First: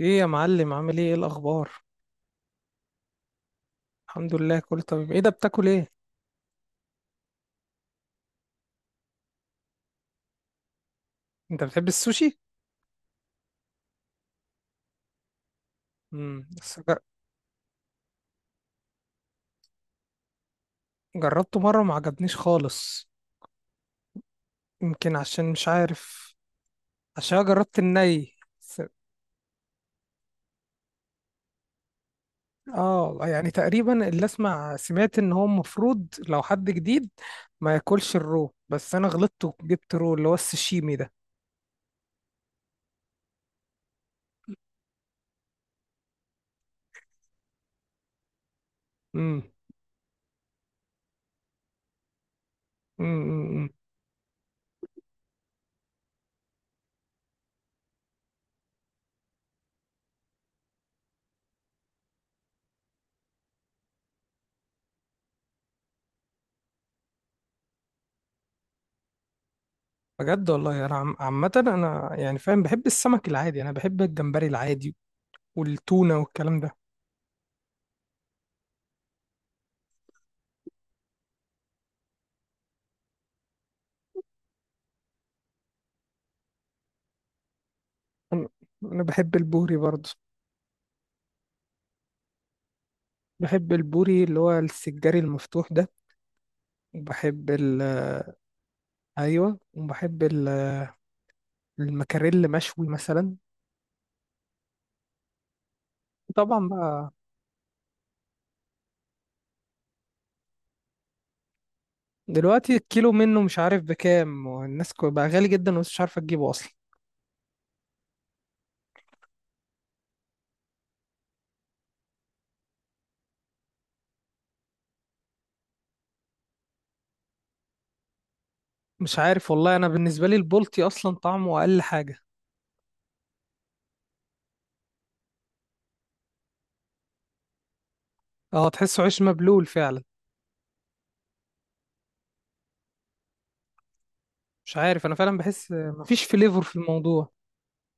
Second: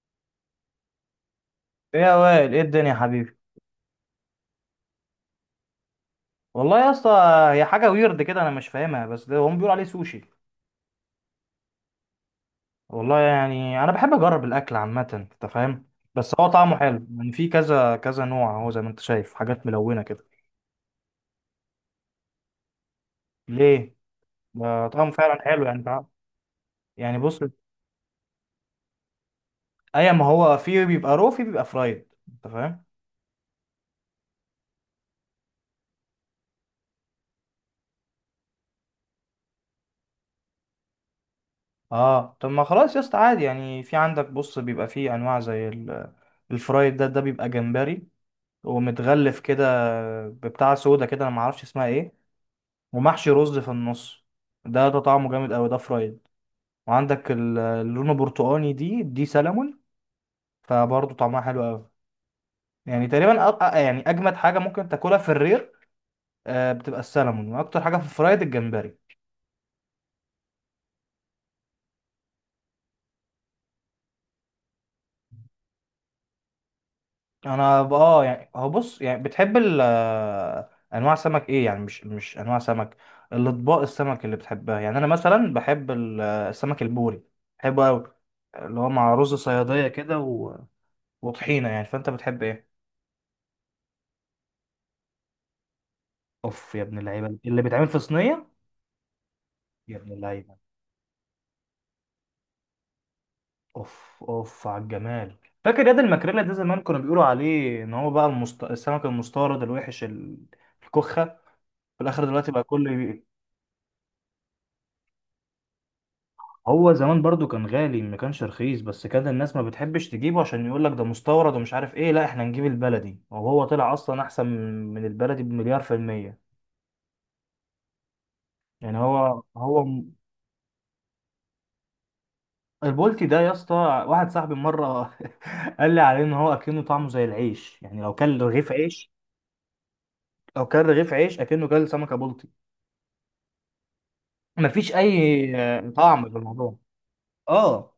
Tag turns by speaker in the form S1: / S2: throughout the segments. S1: ايه يا معلم؟ عامل ايه؟ ايه الاخبار؟
S2: ايه يا وائل، ايه الدنيا يا حبيبي.
S1: الحمد لله، كله تمام. ايه ده بتاكل ايه؟
S2: والله يا اسطى، هي حاجه ويرد كده، انا مش فاهمها، بس ده هم بيقولوا عليه سوشي.
S1: انت بتحب السوشي؟
S2: والله يعني انا بحب اجرب الاكل عامه، انت فاهم. بس
S1: امم
S2: هو
S1: بس
S2: طعمه
S1: جر-
S2: حلو، يعني في كذا كذا نوع، اهو زي ما انت شايف حاجات ملونه كده.
S1: جربته مره، ما عجبنيش خالص.
S2: ليه؟ ده طعمه
S1: يمكن
S2: فعلا
S1: عشان
S2: حلو،
S1: مش
S2: يعني
S1: عارف.
S2: يعني
S1: عشان
S2: بص.
S1: أنا جربت الني س-
S2: اي ما هو في بيبقى رو، في بيبقى فرايد، انت فاهم.
S1: اه، يعني تقريبا اللي اسمع سمعت ان هو المفروض لو حد جديد ما ياكلش الرو، بس انا غلطت وجبت رو اللي هو السشيمي ده.
S2: اه طب ما خلاص يا اسطى، عادي يعني، في عندك بص بيبقى في انواع زي الفرايد، ده بيبقى جمبري ومتغلف
S1: امم.
S2: كده، ببتاع سودا كده، انا ما اعرفش اسمها ايه، ومحشي رز
S1: امم.
S2: في النص. ده طعمه جامد قوي، ده فرايد. وعندك اللون البرتقاني دي سلمون، فبرضه طعمها حلو قوي. يعني تقريبا يعني اجمد حاجه ممكن تاكلها في الرير. بتبقى السلمون، واكتر حاجه في الفرايد الجمبري.
S1: بجد والله، انا عامه انا يعني فاهم، بحب السمك العادي، انا بحب الجمبري العادي والتونه والكلام ده.
S2: انا ب- اه يعني هو بص، يعني بتحب ال آه، انواع سمك ايه، يعني مش انواع سمك، الاطباق السمك اللي بتحبها، يعني انا مثلا بحب السمك البوري، بحبه قوي.
S1: انا
S2: اللي هو
S1: أنا
S2: مع رز
S1: بحب البوري
S2: صياديه
S1: برضه.
S2: كده وطحينه، يعني فانت بتحب ايه؟
S1: بحب البوري اللي هو السجاري المفتوح ده.
S2: اوف، يا ابن اللعيبه
S1: وبحب
S2: اللي
S1: ال
S2: بيتعمل في صينيه.
S1: ايوه
S2: يا ابن
S1: وبحب ال-
S2: اللعيبه.
S1: المكاريل مشوي مثلا.
S2: اوف اوف على الجمال. فاكر ياد الماكريلا ده
S1: طبعا
S2: زمان كانوا
S1: بقى.
S2: بيقولوا عليه ان هو بقى السمك المستورد الوحش، الكخه، في الاخر. دلوقتي بقى
S1: دلوقتي
S2: كله
S1: الكيلو منه مش عارف بكام، بقى غالي جدا ومش عارفه تجيبه اصلا.
S2: هو زمان برضو كان غالي، ما كانش رخيص، بس كان الناس ما بتحبش تجيبه، عشان يقول لك ده مستورد ومش عارف ايه، لا احنا نجيب البلدي، وهو طلع اصلا احسن من البلدي بمليار في المية. يعني
S1: مش
S2: هو
S1: عارف والله،
S2: هو.
S1: انا بالنسبه لي البلطي اصلا طعمه اقل حاجه.
S2: البولتي ده يا اسطى، واحد صاحبي مره قال لي عليه ان هو اكنه طعمه زي العيش، يعني لو كل
S1: اه،
S2: رغيف
S1: تحسه
S2: عيش،
S1: عيش مبلول فعلا.
S2: لو كل رغيف عيش اكنه كل سمكه بلطي.
S1: مش
S2: مفيش
S1: عارف، انا فعلا
S2: اي
S1: بحس مفيش
S2: طعم في
S1: فليفر في
S2: الموضوع،
S1: الموضوع.
S2: اه.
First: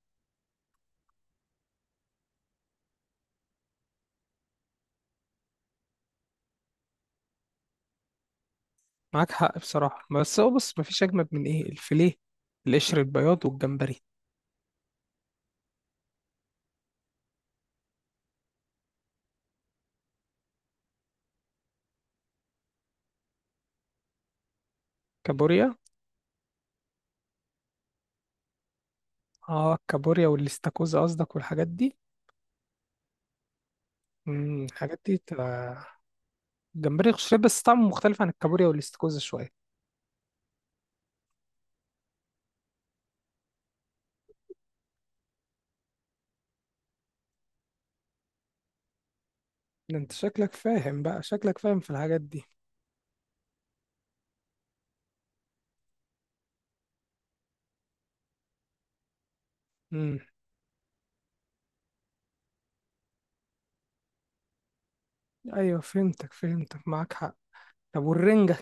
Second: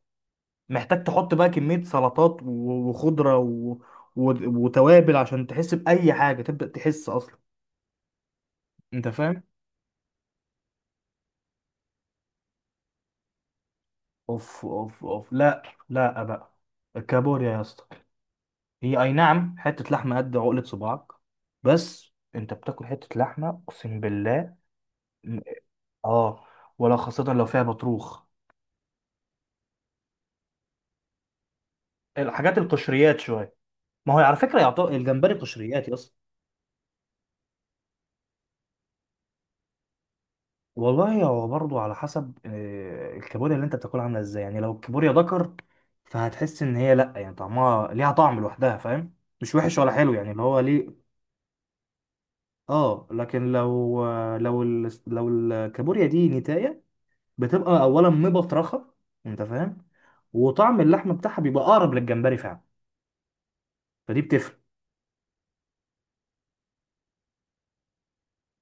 S2: محتاج تحط بقى كميه سلطات و- وخضره و... وتوابل عشان تحس باي حاجه، تبدا تحس اصلا، انت
S1: معاك
S2: فاهم.
S1: حق بصراحه، بس هو بص، مفيش اجمد من ايه الفيليه، القشر البياض والجمبري.
S2: اوف اوف اوف، لا، لا بقى. الكابوريا يا اسطى، هي اي نعم حته لحمه قد عقله صباعك، بس انت بتاكل حته لحمه، اقسم بالله.
S1: كابوريا.
S2: اه، ولا خاصة لو فيها بطروخ.
S1: اه، الكابوريا والاستاكوزا قصدك والحاجات دي.
S2: الحاجات القشريات شوية. ما هو على فكرة
S1: الحاجات دي
S2: الجمبري
S1: تبقى
S2: قشريات يا اسطى.
S1: جمبري قشري بس طعمه مختلف عن الكابوريا والاستاكوزا شويه.
S2: والله هو برضو على حسب، الكابوريا اللي انت بتاكلها عاملة ازاي، يعني لو الكابوريا ذكر فهتحس ان هي، لا يعني طعمها ليها طعم لوحدها، فاهم، مش وحش ولا
S1: ده انت
S2: حلو، يعني اللي
S1: شكلك
S2: هو
S1: فاهم
S2: ليه.
S1: بقى، شكلك فاهم في الحاجات دي.
S2: اه، لكن لو لو الكابوريا دي نتاية، بتبقى اولا مبطرخة، انت فاهم،
S1: امم.
S2: وطعم اللحم بتاعها بيبقى اقرب للجمبري فعلا، فدي بتفرق.
S1: ايوه، فهمتك فهمتك، معاك حق. طب والرنجه؟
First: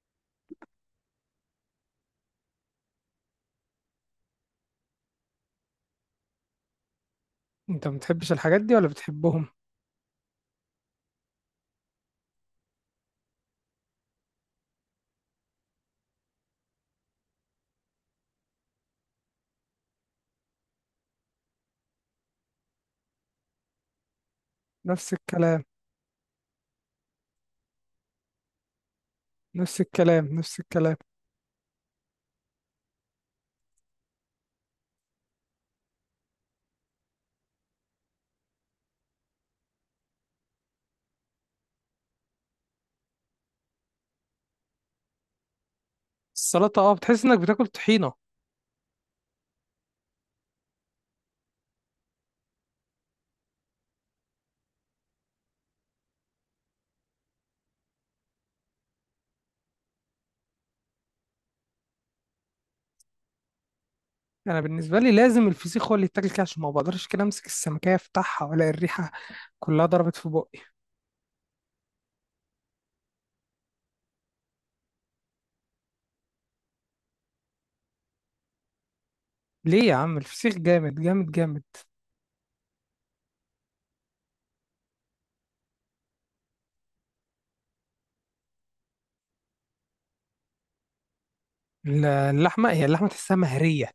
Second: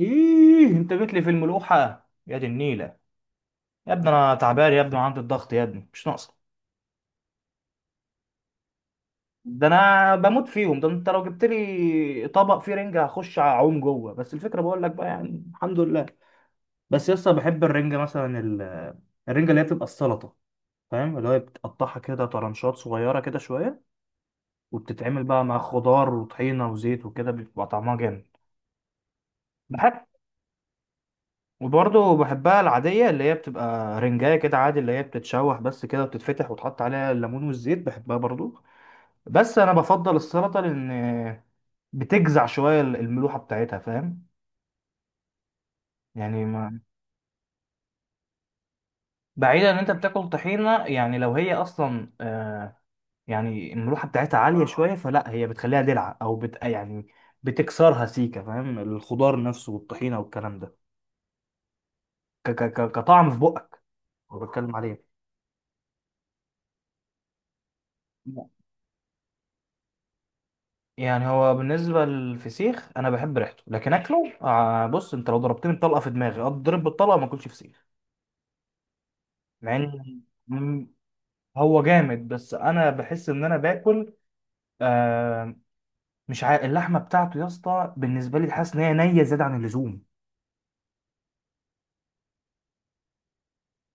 S2: ايه انت جيت لي في الملوحه؟ يا دي النيله، يا ابني انا تعبان يا ابني، وعندي الضغط يا ابني، مش ناقصه.
S1: انت ما بتحبش الحاجات دي ولا بتحبهم؟
S2: ده انا بموت فيهم، ده انت لو جبت لي طبق فيه رنجه هخش اعوم جوه، بس الفكره بقول لك بقى يعني، الحمد لله. بس يسطا بحب الرنجه، مثلا الرنجه اللي هي بتبقى السلطه، فاهم، اللي هي بتقطعها كده طرنشات صغيره كده شويه،
S1: نفس
S2: وبتتعمل بقى مع
S1: الكلام،
S2: خضار وطحينه وزيت وكده، بيبقى طعمها جامد.
S1: نفس
S2: بحب.
S1: الكلام، نفس الكلام.
S2: وبرضه بحبها العادية، اللي هي بتبقى رنجاية كده عادي، اللي هي بتتشوح بس كده وبتتفتح وتحط عليها الليمون والزيت، بحبها برضه. بس أنا بفضل السلطة، لأن بتجزع شوية الملوحة بتاعتها، فاهم؟ يعني ما
S1: السلطه، اه، بتحس انك بتاكل طحينه.
S2: بعيدا إن أنت بتاكل طحينة، يعني لو هي أصلا يعني الملوحة بتاعتها عالية شوية، فلا هي بتخليها دلع أو يعني بتكسرها سيكة، فاهم، الخضار نفسه والطحينة والكلام ده، كطعم في بقك أنا
S1: انا
S2: بتكلم
S1: بالنسبه
S2: عليه.
S1: لي لازم الفسيخ هو اللي يتاكل كده، عشان ما بقدرش كده امسك السمكيه افتحها، ولا الريحه كلها ضربت في بقي.
S2: يعني هو بالنسبة للفسيخ، أنا بحب ريحته لكن أكله بص، أنت لو ضربتني بطلقة في دماغي أضرب بالطلقة ما أكلش فسيخ، مع
S1: ليه يا عم؟
S2: إن
S1: الفسيخ
S2: م-
S1: جامد جامد جامد.
S2: هو جامد، بس أنا بحس إن أنا باكل آه مش عارف، اللحمة بتاعته يا اسطى بالنسبة لي حاسس إن هي نية زيادة عن اللزوم.
S1: اللحمة، هي اللحمة تحسها مهرية.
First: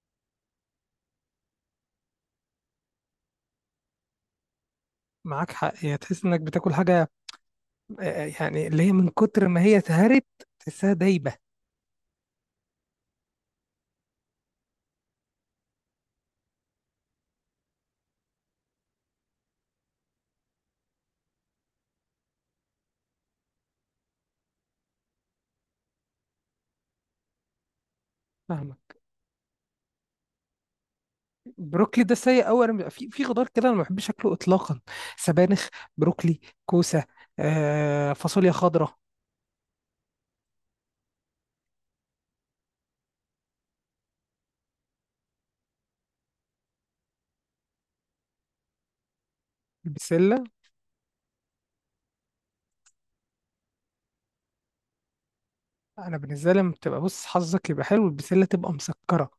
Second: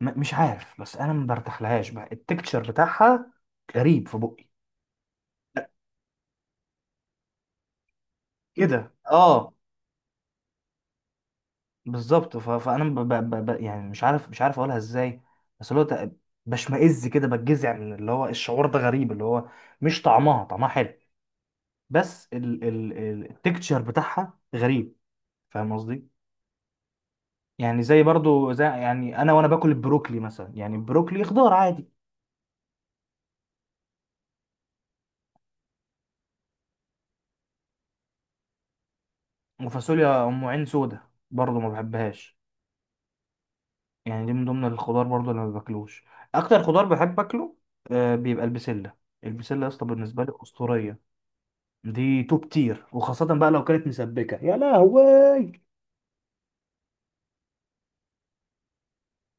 S2: مش عارف، بس أنا ما برتاحلهاش بقى التكتشر بتاعها، غريب في بقي
S1: معاك حق، هي تحس انك بتاكل حاجة، يعني اللي هي
S2: كده،
S1: من كتر
S2: اه.
S1: ما هي اتهرت، تحسها دايبة.
S2: بالظبط، فانا ب... ب... ب... يعني مش عارف اقولها ازاي. بس بشمئز كده، بتجزع من اللي هو الشعور ده غريب، اللي هو مش طعمها حلو، بس التكتشر بتاعها غريب، فاهم قصدي؟ يعني زي برضو زي،
S1: فاهمك.
S2: يعني انا وانا باكل البروكلي مثلا، يعني البروكلي خضار عادي،
S1: بروكلي ده سيء أوي. في خضار كده أنا ما بحبش أكله إطلاقا. سبانخ، بروكلي، كوسة، فاصوليا خضراء.
S2: وفاصوليا ام عين سودا برضو ما بحبهاش، يعني دي من ضمن الخضار برضو اللي ما باكلوش. اكتر خضار بحب اكله بيبقى البسله. البسله يا اسطى بالنسبه لي
S1: البسلة.
S2: اسطوريه، دي توب تير، وخاصة بقى لو كانت مسبكة، يا لهوي.
S1: أنا بالنسبة لي لما بتبقى، بص، حظك يبقى حلو البسلة تبقى مسكرة.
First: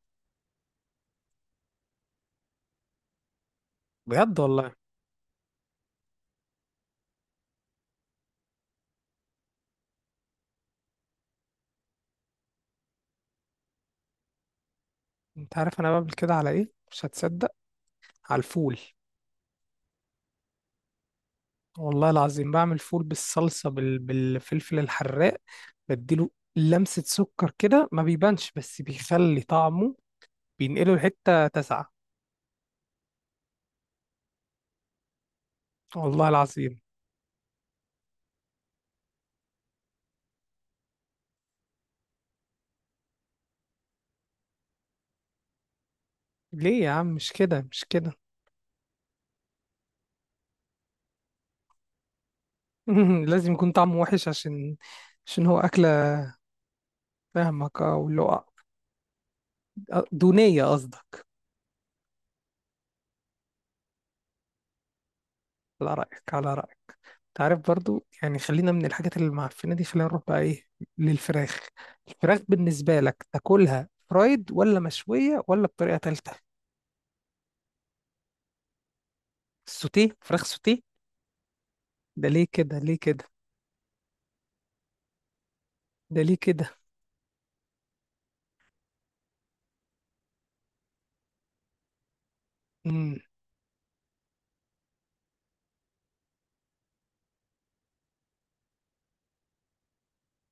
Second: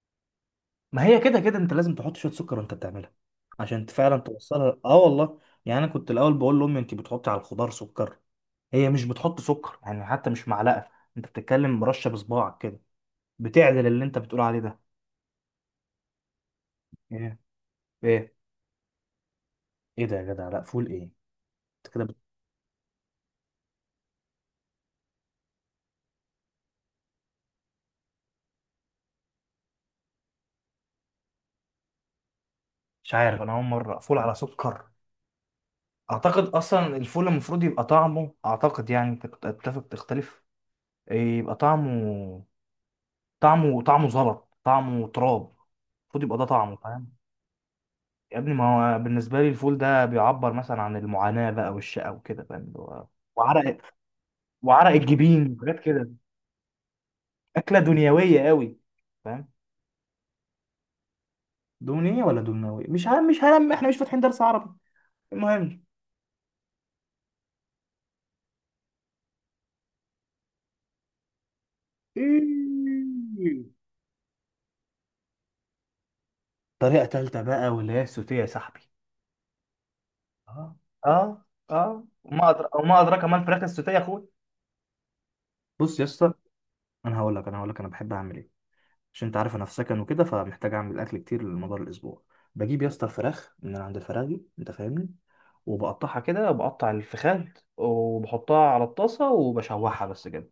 S2: ما هي كده كده انت لازم تحط شوية سكر وانت بتعملها عشان فعلا
S1: بجد والله.
S2: توصلها، اه والله، يعني انا كنت الاول بقول لامي انت بتحطي على الخضار سكر؟ هي مش بتحط سكر يعني، حتى مش معلقة، انت بتتكلم مرشة بصباعك كده، بتعدل اللي انت بتقول عليه ده.
S1: أنت عارف أنا بعمل كده على إيه؟ مش
S2: ايه
S1: هتصدق.
S2: ايه
S1: على الفول.
S2: ايه ده يا جدع، لا فول ايه؟ انت كده
S1: والله العظيم، بعمل فول بالصلصة، بالفلفل الحراق. بديله لمسة سكر كده، ما بيبانش بس بيخلي طعمه، بينقله لحتة تسعة.
S2: مش عارف، انا اول مرة فول على سكر.
S1: والله
S2: اعتقد
S1: العظيم.
S2: اصلا الفول المفروض يبقى طعمه، اعتقد يعني، انت كنت اتفق تختلف، إيه، يبقى طعمه، طعمه طعمه زلط، طعمه تراب، المفروض يبقى ده طعمه،
S1: ليه يا عم؟
S2: فاهم.
S1: مش كده، مش كده.
S2: يا ابني ما هو بالنسبه لي الفول ده بيعبر مثلا عن المعاناه بقى والشقه وكده، فاهم،
S1: لازم يكون
S2: وعرق
S1: طعمه وحش عشان،
S2: وعرق
S1: عشان
S2: الجبين
S1: هو
S2: وحاجات
S1: أكلة.
S2: كده، اكله
S1: فاهمك، أو اللي
S2: دنيويه
S1: هو.
S2: قوي، فاهم.
S1: دونية قصدك.
S2: دونية ولا دونوية مش عارف، مش هلم، احنا مش فاتحين درس عربي، المهم.
S1: على رأيك، على رأيك. تعرف، برضو يعني خلينا من الحاجات اللي معفنة دي، خلينا نروح بقى إيه؟ للفراخ. الفراخ بالنسبة لك
S2: إيه.
S1: تاكلها فرايد ولا مشوية ولا بطريقة تالتة؟
S2: طريقه تالته بقى، واللي هي السوتيه يا صاحبي.
S1: السوتيه؟ فراخ
S2: آه.
S1: سوتيه؟
S2: اه، اه
S1: ده ليه
S2: وما
S1: كده؟ ليه
S2: وما ادراك
S1: كده؟
S2: ما الفراخ السوتيه يا اخويا. بص يا
S1: ده
S2: اسطى،
S1: ليه كده؟
S2: انا هقول لك، انا بحب اعمل ايه، عشان انت عارف انا في سكن وكده، فمحتاج اعمل اكل كتير لمدار الاسبوع. بجيب يا اسطى
S1: امم.
S2: الفراخ من عند الفراخي، انت فاهمني، وبقطعها كده، بقطع الفخاد وبحطها على الطاسه وبشوحها بس كده،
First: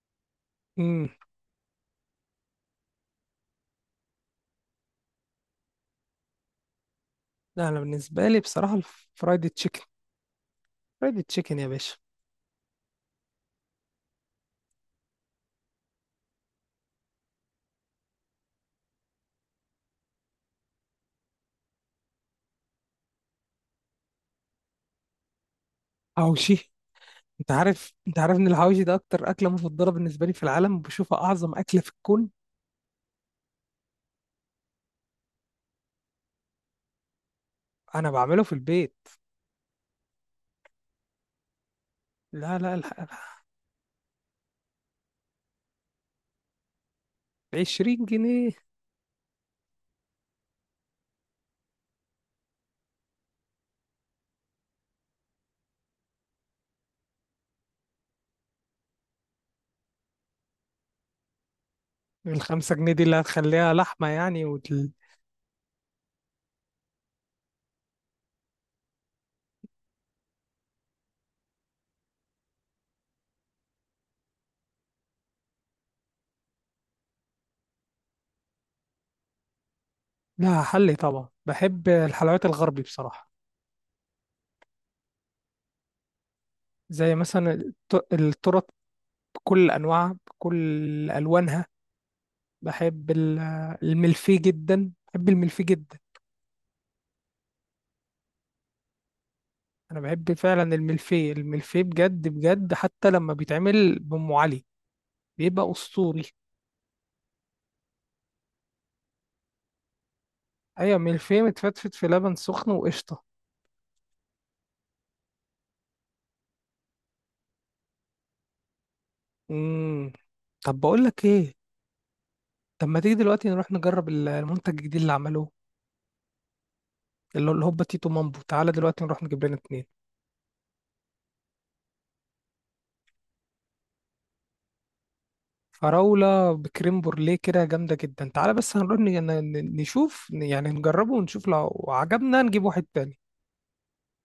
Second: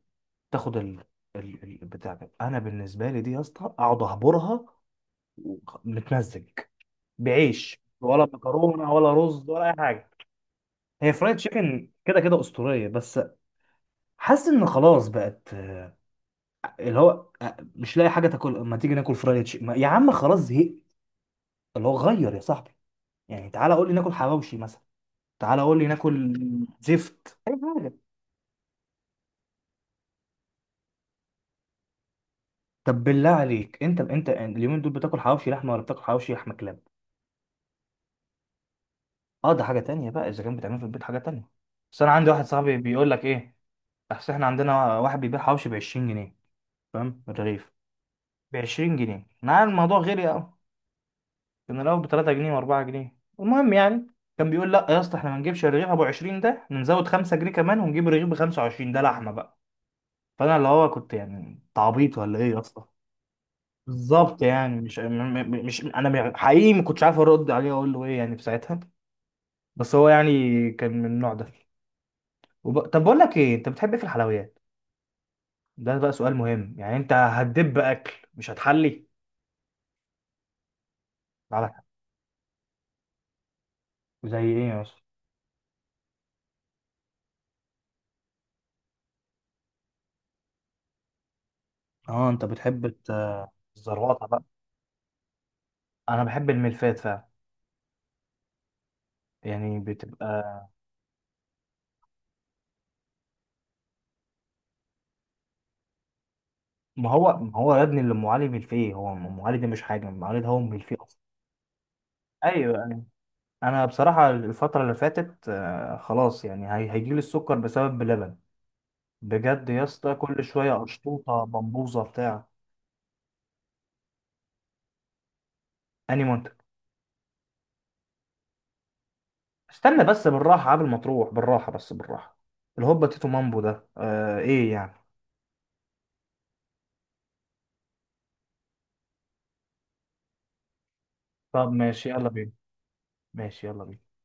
S2: تاخد
S1: امم.
S2: بتاع ده. انا بالنسبه لي دي يا اسطى اقعد اهبرها، متمزج،
S1: لا، انا
S2: بعيش ولا
S1: بالنسبه لي بصراحه
S2: مكرونه ولا رز
S1: الفرايد
S2: ولا اي
S1: تشيكن.
S2: حاجه. هي
S1: فرايد
S2: فرايد
S1: تشيكن يا
S2: تشيكن
S1: باشا.
S2: كده كده اسطوريه، بس حاسس ان خلاص بقت اللي هو مش لاقي حاجه تاكل، ما تيجي ناكل فرايد تشيكن يا عم خلاص، زهقت. اللي هو غير يا صاحبي، يعني تعالى قول لي ناكل حواوشي مثلا، تعالى قول لي ناكل
S1: حواوشي.
S2: زفت
S1: انت
S2: اي حاجه.
S1: عارف انت عارف ان الحواوشي ده اكتر اكله مفضله بالنسبه لي في العالم، وبشوفها اعظم اكله في الكون.
S2: طب بالله عليك انت اليومين دول بتاكل حواوشي لحمه ولا بتاكل حواوشي لحمه كلاب؟
S1: انا بعمله في البيت.
S2: اه، ده حاجه تانية بقى، اذا كان بتعمل في البيت حاجه تانية. بس انا عندي واحد
S1: لا، لا،
S2: صاحبي بيقول لك ايه، اصل احنا عندنا واحد بيبيع حواوشي ب 20 جنيه، فاهم، من الرغيف.
S1: 20 جنيه.
S2: ب 20 جنيه، انا عارف الموضوع غالي قوي، كان الاول ب 3 جنيه و4 جنيه، المهم يعني كان بيقول لا يا اسطى احنا ما نجيبش الرغيف ابو 20 ده، نزود 5 جنيه كمان ونجيب الرغيف ب 25، ده لحمه بقى. فانا اللي هو كنت يعني تعبيط ولا ايه يا
S1: الخمسة
S2: اسطى؟
S1: جنيه دي اللي هتخليها لحمة
S2: بالظبط،
S1: يعني
S2: يعني مش م- م- مش انا حقيقي ما كنتش عارف ارد عليه، اقول له ايه يعني في ساعتها، بس هو يعني كان من النوع ده. طب بقول لك ايه، انت بتحب ايه في الحلويات؟ ده بقى سؤال مهم، يعني انت هتدب اكل مش هتحلي
S1: لا، حلي طبعا،
S2: على حاجة.
S1: بحب الحلويات الغربي بصراحة.
S2: زي ايه يا اسطى؟
S1: زي مثلا الترط بكل أنواعها، بكل ألوانها.
S2: اه، انت بتحب
S1: بحب ال-
S2: الزرواطه
S1: الملفيه
S2: بقى.
S1: جدا، بحب الملفيه جدا.
S2: انا بحب الملفات فعلا، يعني
S1: انا بحب
S2: بتبقى.
S1: فعلا الملفيه، الملفيه بجد بجد، حتى لما بيتعمل بأم علي بيبقى اسطوري.
S2: ما هو ما هو يا ابني، اللي ام علي ملفيه، هو ام علي ده مش حاجه، ام علي ده هو ملفيه
S1: ايوه،
S2: اصلا.
S1: ملفيه متفتفت في لبن سخن
S2: ايوه،
S1: وقشطه.
S2: انا بصراحه الفتره اللي فاتت خلاص يعني هيجيلي السكر بسبب بلبن، بجد يا
S1: امم.
S2: اسطى، كل
S1: طب
S2: شويه
S1: بقول لك
S2: اشطوطه
S1: ايه.
S2: بمبوزه بتاع.
S1: طب ما تيجي دلوقتي نروح نجرب المنتج الجديد اللي عملوه،
S2: اني منتج؟
S1: اللي هو الهوبا تيتو مامبو. تعالى دلوقتي نروح نجيب لنا 2.
S2: استنى بس، بالراحه، قبل ما تروح، بالراحه، بس بالراحه. الهوبا تيتو مامبو ده ايه يعني؟
S1: فراولة بكريم بورليه كده، جامدة جدا. تعالى بس هنروح نشوف يعني، نجربه ونشوف،
S2: طب
S1: لو
S2: ماشي يلا
S1: عجبنا
S2: بينا،
S1: نجيب واحد تاني.
S2: ماشي يلا بينا.